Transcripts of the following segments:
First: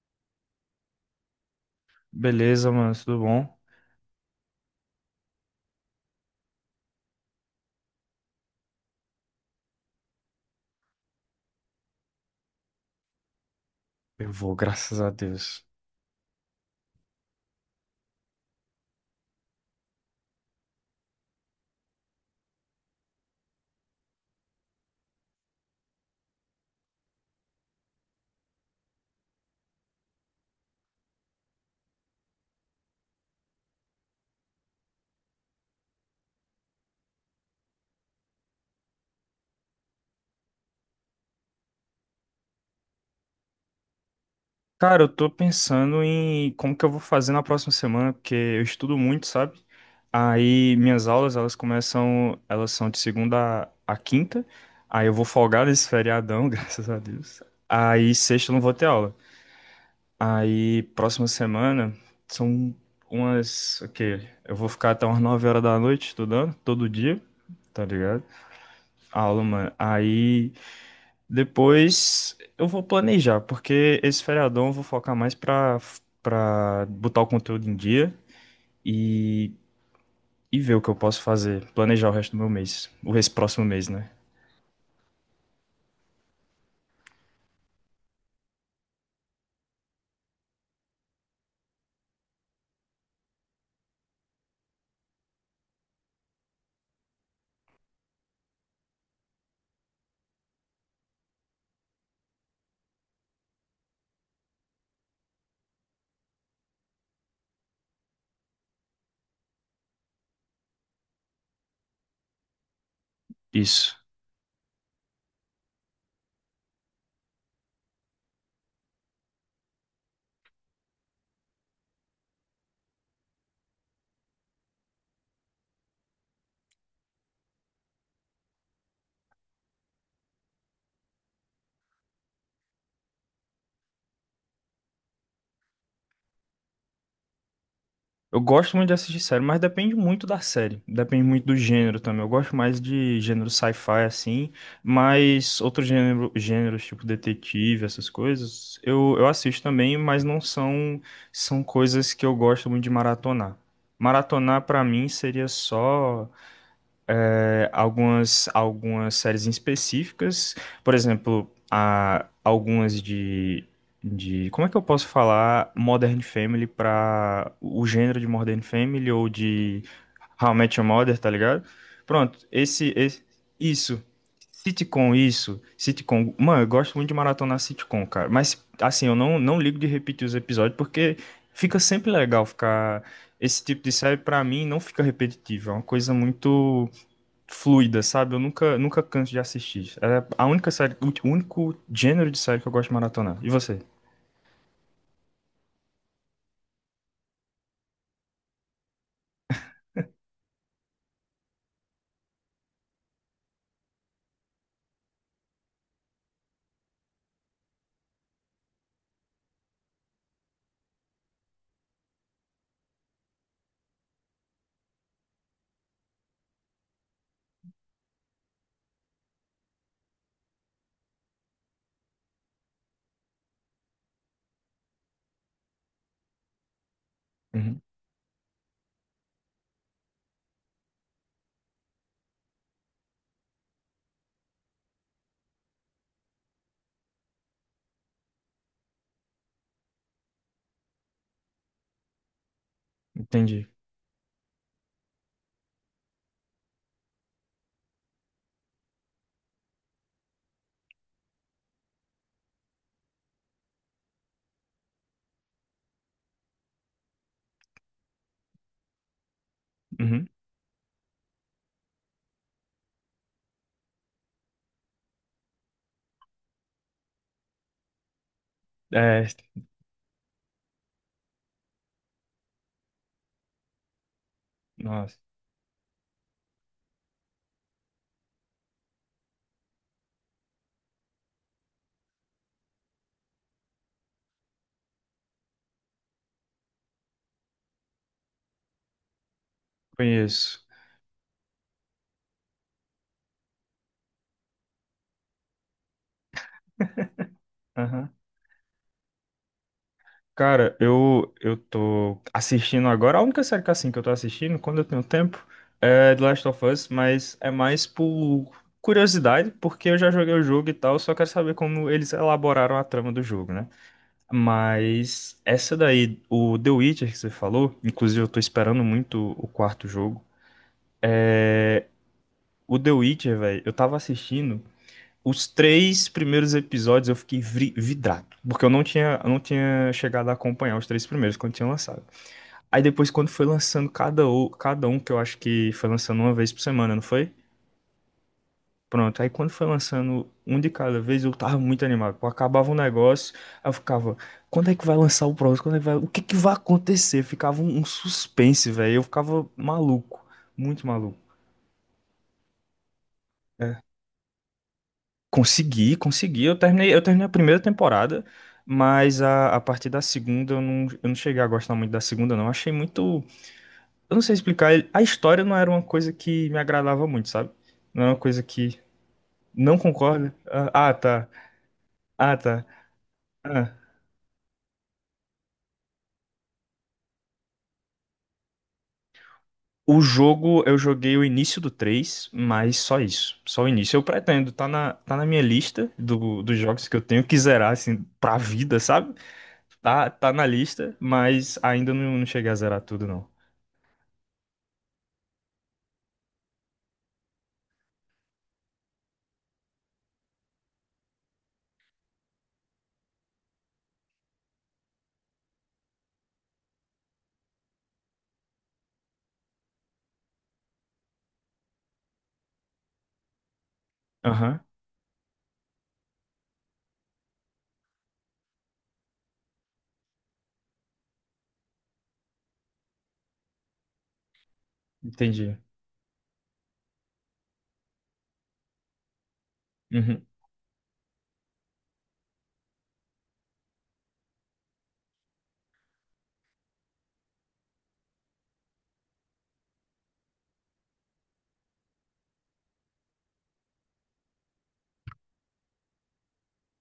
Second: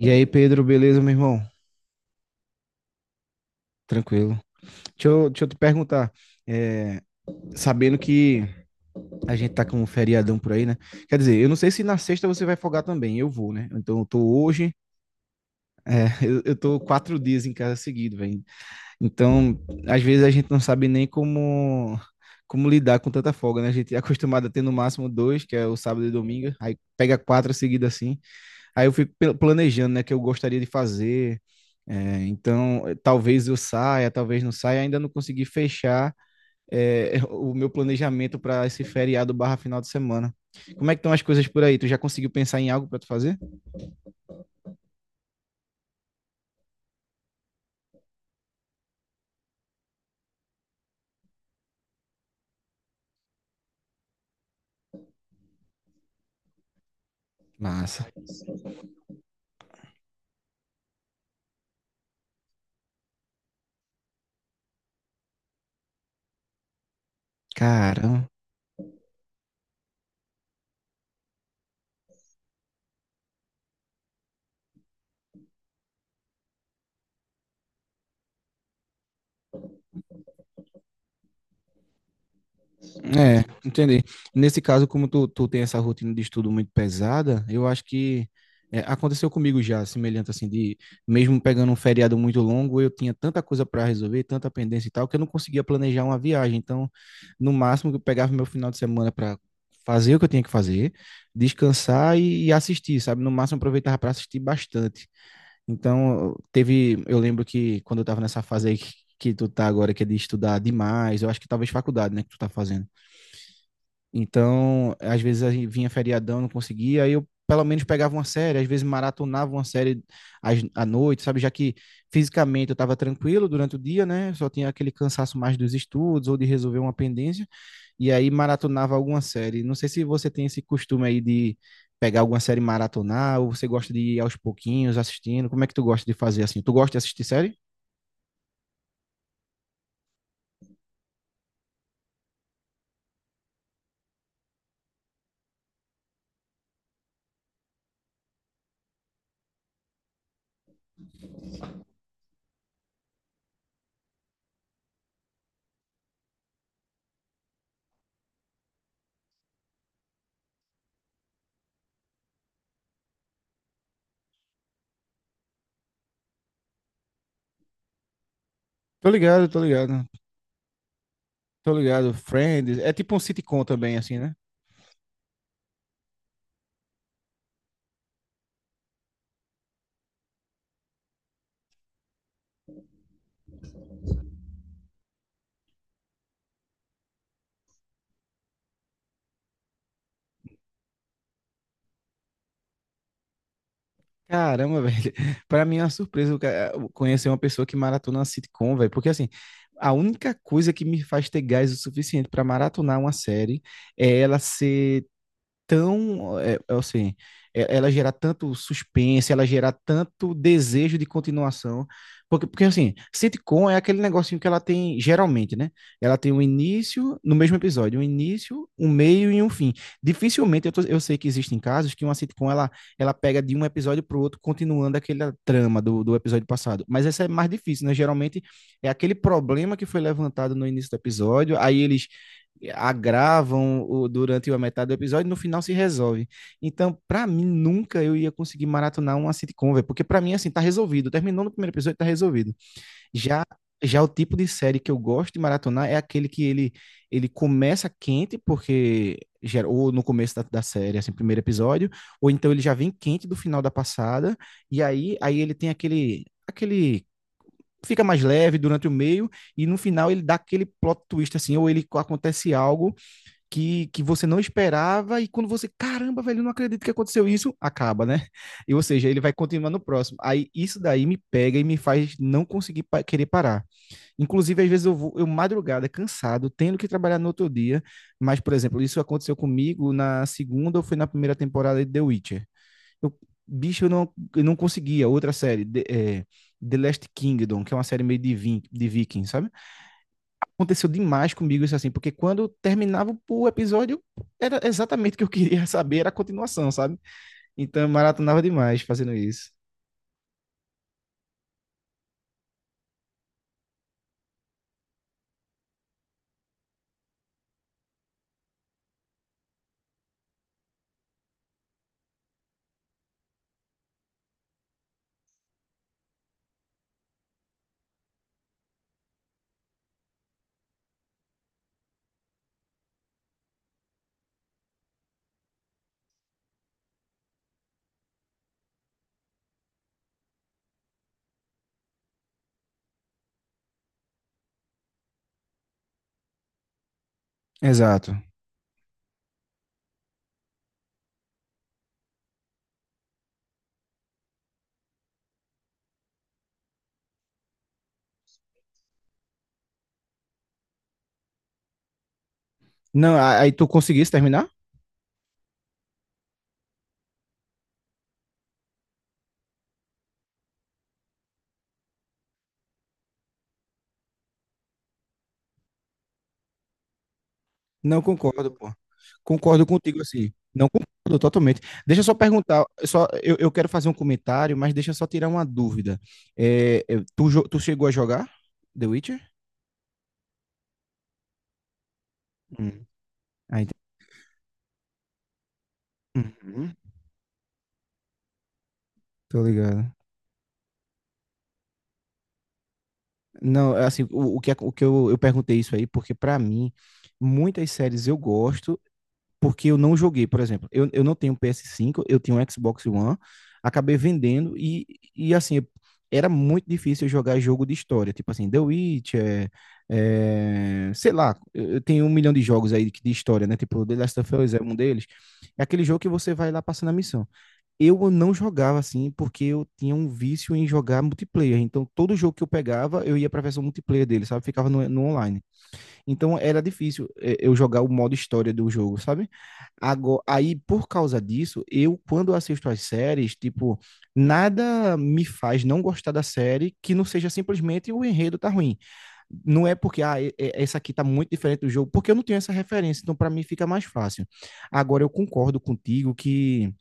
E aí, Pedro, beleza, meu irmão? Beleza, mano, tudo bom? Tranquilo. Deixa eu te perguntar, é, sabendo que a gente tá com um feriadão por aí, né? Quer dizer, eu não sei se na sexta você vai folgar também, eu vou, né? Então eu tô Eu vou, hoje, graças a Deus. Eu tô quatro dias em casa seguido, velho. Então, às vezes a gente não sabe nem como lidar com tanta folga, né? A gente é acostumado a ter no máximo dois, que é o sábado e domingo, aí pega quatro seguidas assim. Aí eu fico planejando, né, que eu gostaria de fazer. É, então, talvez eu saia, talvez não saia. Ainda não consegui fechar, o meu planejamento para esse feriado barra final de semana. Como é que estão as coisas por aí? Tu já conseguiu pensar em algo para tu fazer? Cara, eu tô pensando em como que eu vou fazer na próxima semana, porque eu estudo muito, sabe? Aí minhas aulas, elas são de segunda a quinta. Aí eu vou folgar nesse feriadão, graças a Deus. Massa. Aí sexta eu não vou ter aula. Aí próxima semana são ok, eu vou ficar até umas 9 horas da noite estudando todo dia, tá ligado? Caramba. A aula, mano. Aí, depois eu vou planejar, porque esse feriadão eu vou focar mais pra botar o conteúdo em dia e, e ver o que eu posso fazer. Planejar o resto do meu mês. O esse É, próximo mês, entendi. né? Nesse caso, como tu tem essa rotina de estudo muito pesada, eu acho que aconteceu comigo já, semelhante assim, de mesmo pegando um feriado muito longo, eu tinha tanta coisa para resolver, tanta pendência e tal, que eu não conseguia planejar uma viagem. Então, no máximo, eu pegava meu final de semana para fazer o que eu tinha que fazer, descansar e assistir, sabe? No máximo, eu aproveitava para assistir bastante. Então, eu lembro que quando eu estava nessa fase aí que tu tá agora, que é de estudar demais, eu acho que talvez faculdade, né, que tu tá fazendo. Isso. Então, às vezes a gente vinha feriadão, não conseguia, aí eu pelo menos pegava uma série, às vezes maratonava uma série à noite, sabe? Já que fisicamente eu estava tranquilo durante o dia, né? Só tinha aquele cansaço mais dos estudos ou de resolver uma pendência, e aí maratonava alguma série. Não sei se você tem esse costume aí de pegar alguma série e maratonar, ou você gosta de ir aos pouquinhos assistindo. Como é que tu gosta de fazer assim? Tu gosta de assistir série? Eu gosto muito de assistir série, mas depende muito da série. Depende muito do gênero também. Eu gosto mais de gênero sci-fi, assim, mas outros gêneros, tipo detetive, essas coisas, eu assisto também, mas não são, são coisas que eu gosto muito de maratonar. Maratonar, pra mim, seria só algumas séries em específicas, por exemplo, algumas de. Como é que eu posso falar Modern Family para o gênero de Modern Tô Family ou ligado, tô de ligado. How I Met Your Mother, tá ligado? Tô ligado. Pronto, Friends, é esse, tipo um esse sitcom também isso. assim, né? Sitcom, isso. Sitcom. Mano, eu gosto muito de maratonar sitcom, cara. Mas, assim, eu não ligo de repetir os episódios porque fica sempre legal ficar. Esse tipo de série, pra mim, não fica repetitivo. É uma coisa muito fluida, sabe? Eu nunca, nunca canso de assistir. É a única série, o único gênero de série que eu gosto de maratonar. E você? Caramba, velho. Pra mim é uma surpresa o o conhecer uma pessoa que maratona uma sitcom, velho. Porque assim, a única coisa que me faz ter gás o suficiente pra maratonar uma série é ela ser tão, é, é assim, é- ela gerar tanto suspense, ela gerar tanto desejo de continuação, porque assim, sitcom é aquele negocinho que ela tem, geralmente, né? Ela tem um início, no mesmo episódio, um início, um meio e um fim. Dificilmente, eu sei que existem casos que uma sitcom, ela pega de um episódio pro outro, continuando aquela trama do episódio passado, mas essa é mais Uhum, difícil, né? Geralmente, é aquele problema que foi levantado no início do episódio, aí eles durante a metade do episódio e no final se resolve. Então, para mim, nunca eu ia conseguir maratonar uma sitcom, véio, porque para mim, assim, tá resolvido. Terminou no primeiro episódio, tá resolvido. Já entendi. já o tipo de série que eu gosto de maratonar é aquele ele começa quente, porque já, ou no começo da série, assim, primeiro episódio, ou então ele já vem quente do final da passada, e aí ele tem aquele fica mais leve durante o meio e no final ele Uhum. dá aquele plot twist assim, ou ele acontece algo que você não esperava, e quando você, caramba, velho, eu não acredito que aconteceu isso, acaba, né? E, ou seja, ele É, vai continuar no próximo. Aí isso daí me pega e me faz não conseguir pa querer parar. Inclusive, às vezes nossa, eu madrugada, cansado, tendo que trabalhar no outro dia, mas, por exemplo, isso aconteceu comigo na segunda ou foi na primeira temporada de The Witcher. Eu, bicho, eu não conseguia. Outra série, The Last Kingdom, que é uma série meio de, de viking, sabe? conheço. Aconteceu demais comigo isso assim, porque quando terminava o episódio, era exatamente o que eu queria saber, era a continuação, sabe? Então eu Aham. maratonava demais fazendo isso. Cara, eu tô assistindo agora. A única série que, assim, que eu tô assistindo, quando eu tenho tempo, é The Last of Us, mas é mais por curiosidade, porque eu já joguei o jogo e tal, só quero saber como eles elaboraram a trama do jogo, né? Mas essa daí, o The Witcher que você falou, inclusive eu tô esperando muito o quarto jogo. é, O The Witcher, velho, eu tava assistindo os três primeiros episódios, eu fiquei vidrado, porque eu não tinha chegado a acompanhar os três primeiros quando tinha lançado. Aí depois, quando foi lançando cada um, que eu acho que foi lançando uma vez por semana, não foi? Exato. Pronto, aí quando foi lançando um de cada vez, eu tava muito animado. Pô, acabava um negócio, aí eu ficava, quando é que vai lançar o próximo? Quando é que vai... O que que vai acontecer? Ficava um suspense, velho. Eu ficava maluco, muito maluco. Não, aí tu É. conseguisse terminar? Consegui, consegui. Eu terminei a primeira temporada, mas a partir da segunda eu não cheguei a gostar muito da segunda, não. Achei muito. Eu não sei explicar. A história não era uma coisa que me agradava muito, sabe? Não Não era uma coisa concordo, pô. que. Concordo Não contigo assim. concorda? Não Ah, concordo tá. totalmente. Deixa eu só Ah, perguntar, tá. Eu quero Ah. fazer um comentário, mas deixa eu só tirar uma dúvida. Tu chegou a jogar The Witcher? O jogo, eu joguei o início do 3, mas Hum. só isso. Ah, Só o ent- início. Eu pretendo, tá na minha lista dos Uhum. jogos que eu tenho que zerar, assim, pra vida, sabe? Tô ligado. Tá, tá na lista, mas ainda não cheguei a zerar tudo, não. Não, é assim, o que eu perguntei isso aí, porque pra mim, muitas séries eu gosto, porque eu não joguei, por exemplo. Eu não tenho ps cinco, eu tenho um Xbox One, acabei vendendo e assim, era muito difícil eu jogar jogo de história, tipo assim, The Witcher, sei lá, eu tenho um milhão de jogos aí de história, né? Tipo, The Last of Us Aham, é um deles. É aquele jogo que você vai lá passando a missão eu não jogava assim porque eu tinha um vício em jogar multiplayer. Então, todo jogo que eu pegava, eu ia pra versão multiplayer dele, sabe? Ficava no online. entendi. Então, era difícil eu jogar o modo história do jogo, sabe? Agora, Uhum, aí, por causa disso, eu, quando assisto as séries, tipo, nada me faz não gostar da série que não seja simplesmente o enredo tá ruim. Não é porque, ah, essa aqui tá muito diferente do jogo, porque eu não tenho essa referência. Então, pra mim, fica mais fácil. Agora, eu concordo contigo que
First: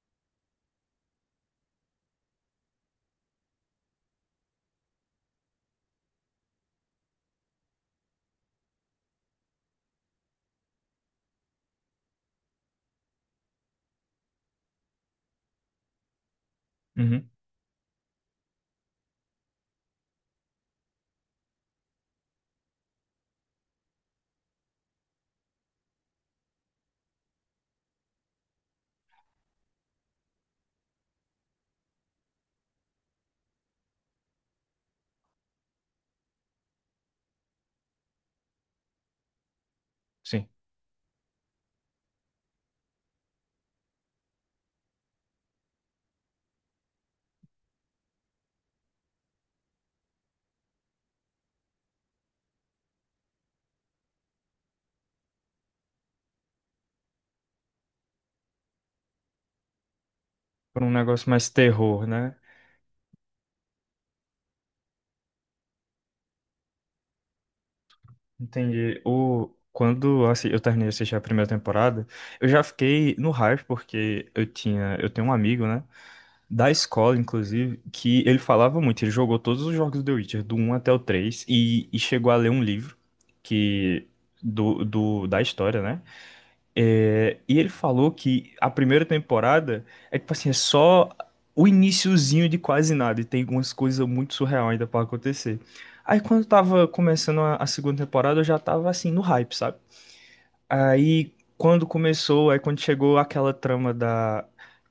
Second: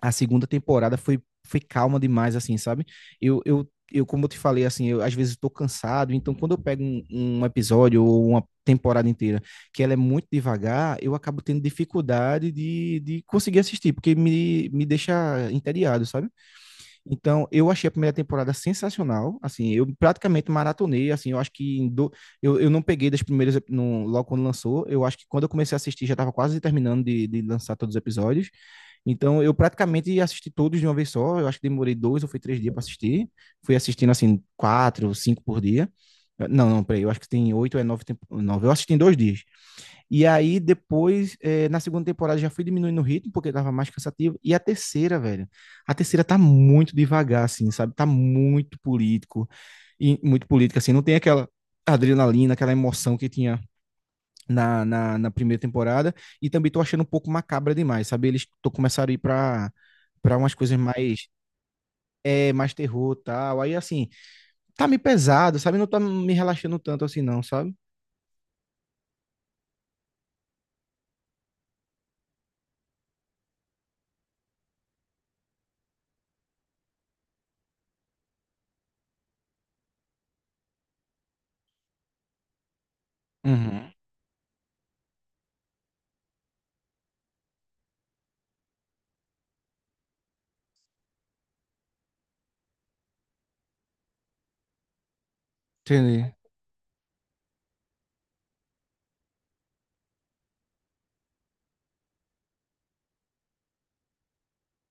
a segunda foi calma demais, assim, sabe? Como eu te falei, assim, eu às vezes estou cansado, então quando eu pego um episódio ou uma temporada inteira que ela é muito devagar, eu acabo tendo dificuldade de conseguir assistir, porque me deixa entediado, sabe? uhum, Então, eu achei a primeira temporada sensacional, assim, eu praticamente maratonei, assim, eu acho que em do, eu não peguei das primeiras, ep- no, logo quando lançou, eu acho que quando eu comecei a assistir já estava quase terminando de lançar todos os episódios, então, eu praticamente assisti todos de uma vez só. Eu acho que demorei dois ou foi três dias para assistir. Fui assistindo, assim, quatro, ou cinco por dia. Não, não, peraí, eu acho que tem oito ou é nove, nove. Eu assisti em dois dias. E sim. aí, depois, na segunda temporada, já fui diminuindo o ritmo, porque tava mais cansativo. E a terceira, velho, a terceira tá muito devagar, assim, sabe? Tá muito político, e muito política, assim. Não tem aquela adrenalina, aquela emoção que tinha na primeira temporada e também tô achando um pouco macabra demais, sabe? Eles tô começaram a ir pra umas coisas Por um mais negócio mais terror, né? Mais terror e tal. Aí assim, tá meio pesado, sabe? Não tá me relaxando tanto assim não, sabe? Entendi. Quando assim, eu terminei de assistir a primeira temporada, eu já fiquei no hype, porque eu tenho um amigo, né? Da escola, inclusive, que ele falava muito. Ele jogou todos os jogos do The Witcher, do um até o 3 e chegou a ler um livro Uhum. que da história, né? É, e ele falou que a primeira temporada é tipo assim, é só o iniciozinho de quase nada, e tem umas coisas muito surreal ainda pra acontecer. Aí Entendi. quando tava começando a segunda temporada, eu já tava assim no hype, sabe? Aí quando começou, aí quando chegou aquela trama da.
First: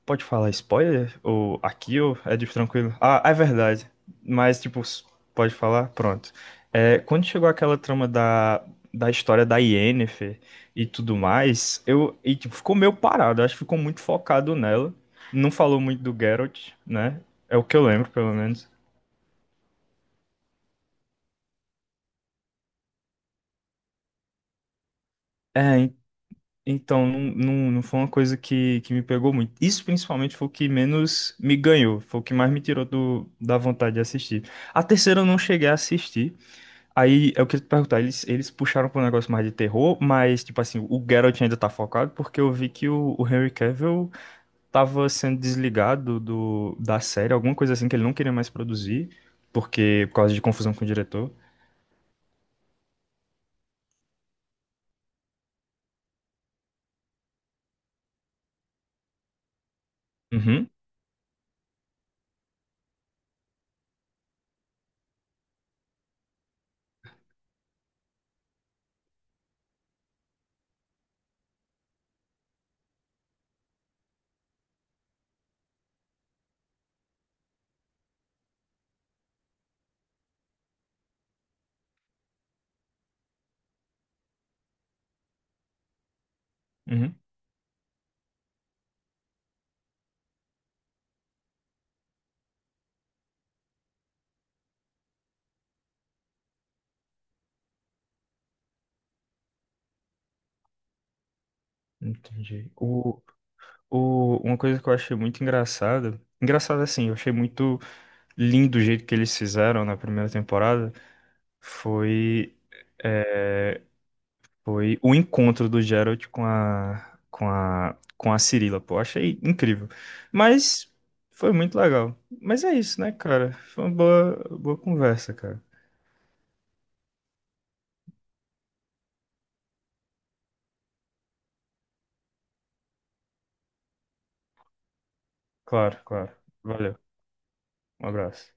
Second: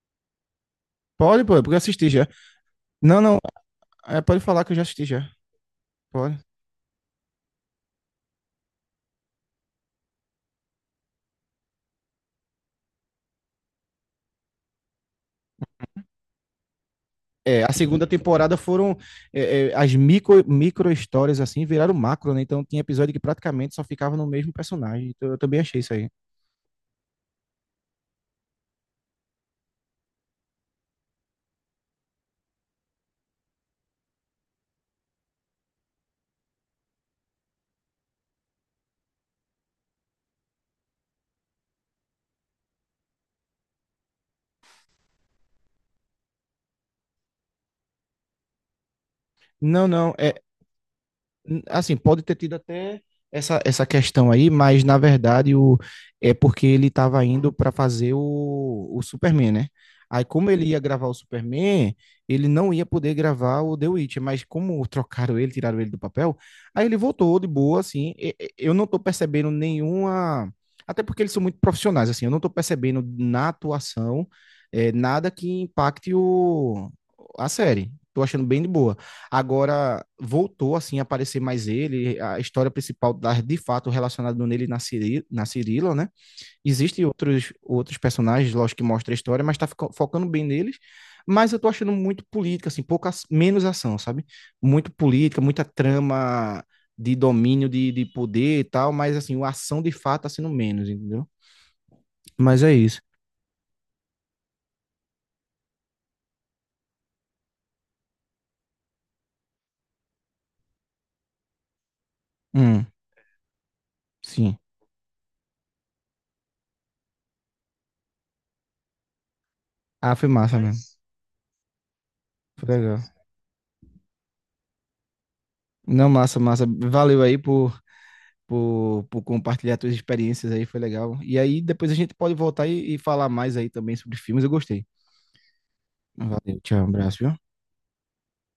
Pode falar spoiler? Pode, Ou pô, porque eu aqui, assisti ou já. é de tranquilo? Não, Ah, é não, verdade. é, pode Mas, falar que eu tipo, já assisti já. pode falar? Pronto. Pode. É, quando chegou aquela trama da história da Yennefer e tudo mais, eu. E, tipo, ficou meio parado. Acho que ficou muito focado nela. Não falou muito do Geralt, né? É É, o a que eu segunda lembro, pelo temporada menos. foram as micro histórias assim, viraram macro, né? Então tinha episódio que praticamente só ficava no mesmo personagem. Então, eu também achei É, isso aí. então, não foi uma coisa que me pegou muito. Isso principalmente foi o que menos me ganhou, foi o que mais me tirou da vontade de assistir. A terceira eu não cheguei a assistir. Aí eu queria te perguntar, eles puxaram para um negócio mais de terror, mas tipo assim, o Geralt ainda tá focado, porque eu vi que o Henry Cavill tava sendo desligado da série, alguma coisa assim que ele não queria mais produzir, Não, porque não, por causa é, de confusão com o diretor. N- Assim, pode ter tido até essa questão aí, mas na verdade é porque ele estava indo para fazer o Superman, né? Aí, como ele Uhum, ia gravar o Superman, ele não ia poder gravar o The Witcher, mas como trocaram ele, tiraram ele do papel, aí ele voltou de boa, assim. Eu não tô percebendo nenhuma. Até porque eles são muito profissionais, assim, eu não tô percebendo na atuação nada que impacte a série. Tô achando bem de boa. Agora voltou assim a aparecer mais ele, a história principal de fato relacionada nele na, Ciri, na Cirila, né? Existem uhum, outros personagens, lógico, que mostra a história, mas tá focando bem neles. Mas eu tô achando muito política, assim, pouca, menos ação, sabe? Muito política, muita trama de domínio, de poder e tal, mas assim, a ação de fato tá sendo menos, entendeu? Mas entendi. é isso. Uma coisa que eu achei muito engraçada, engraçada assim, eu achei muito lindo o jeito que eles fizeram na primeira temporada, foi Hum, sim. O encontro do Geralt com a Cirila, pô, achei incrível. Ah, foi massa mesmo. Mas foi muito legal. Mas Foi é legal. isso, né, cara? Foi uma boa conversa, cara. Não, massa, massa. Valeu aí por compartilhar suas experiências aí, foi legal. E aí depois a gente pode voltar e falar mais aí também sobre filmes, eu gostei. Claro, claro. Valeu, tchau, um Valeu. abraço, viu? Um abraço.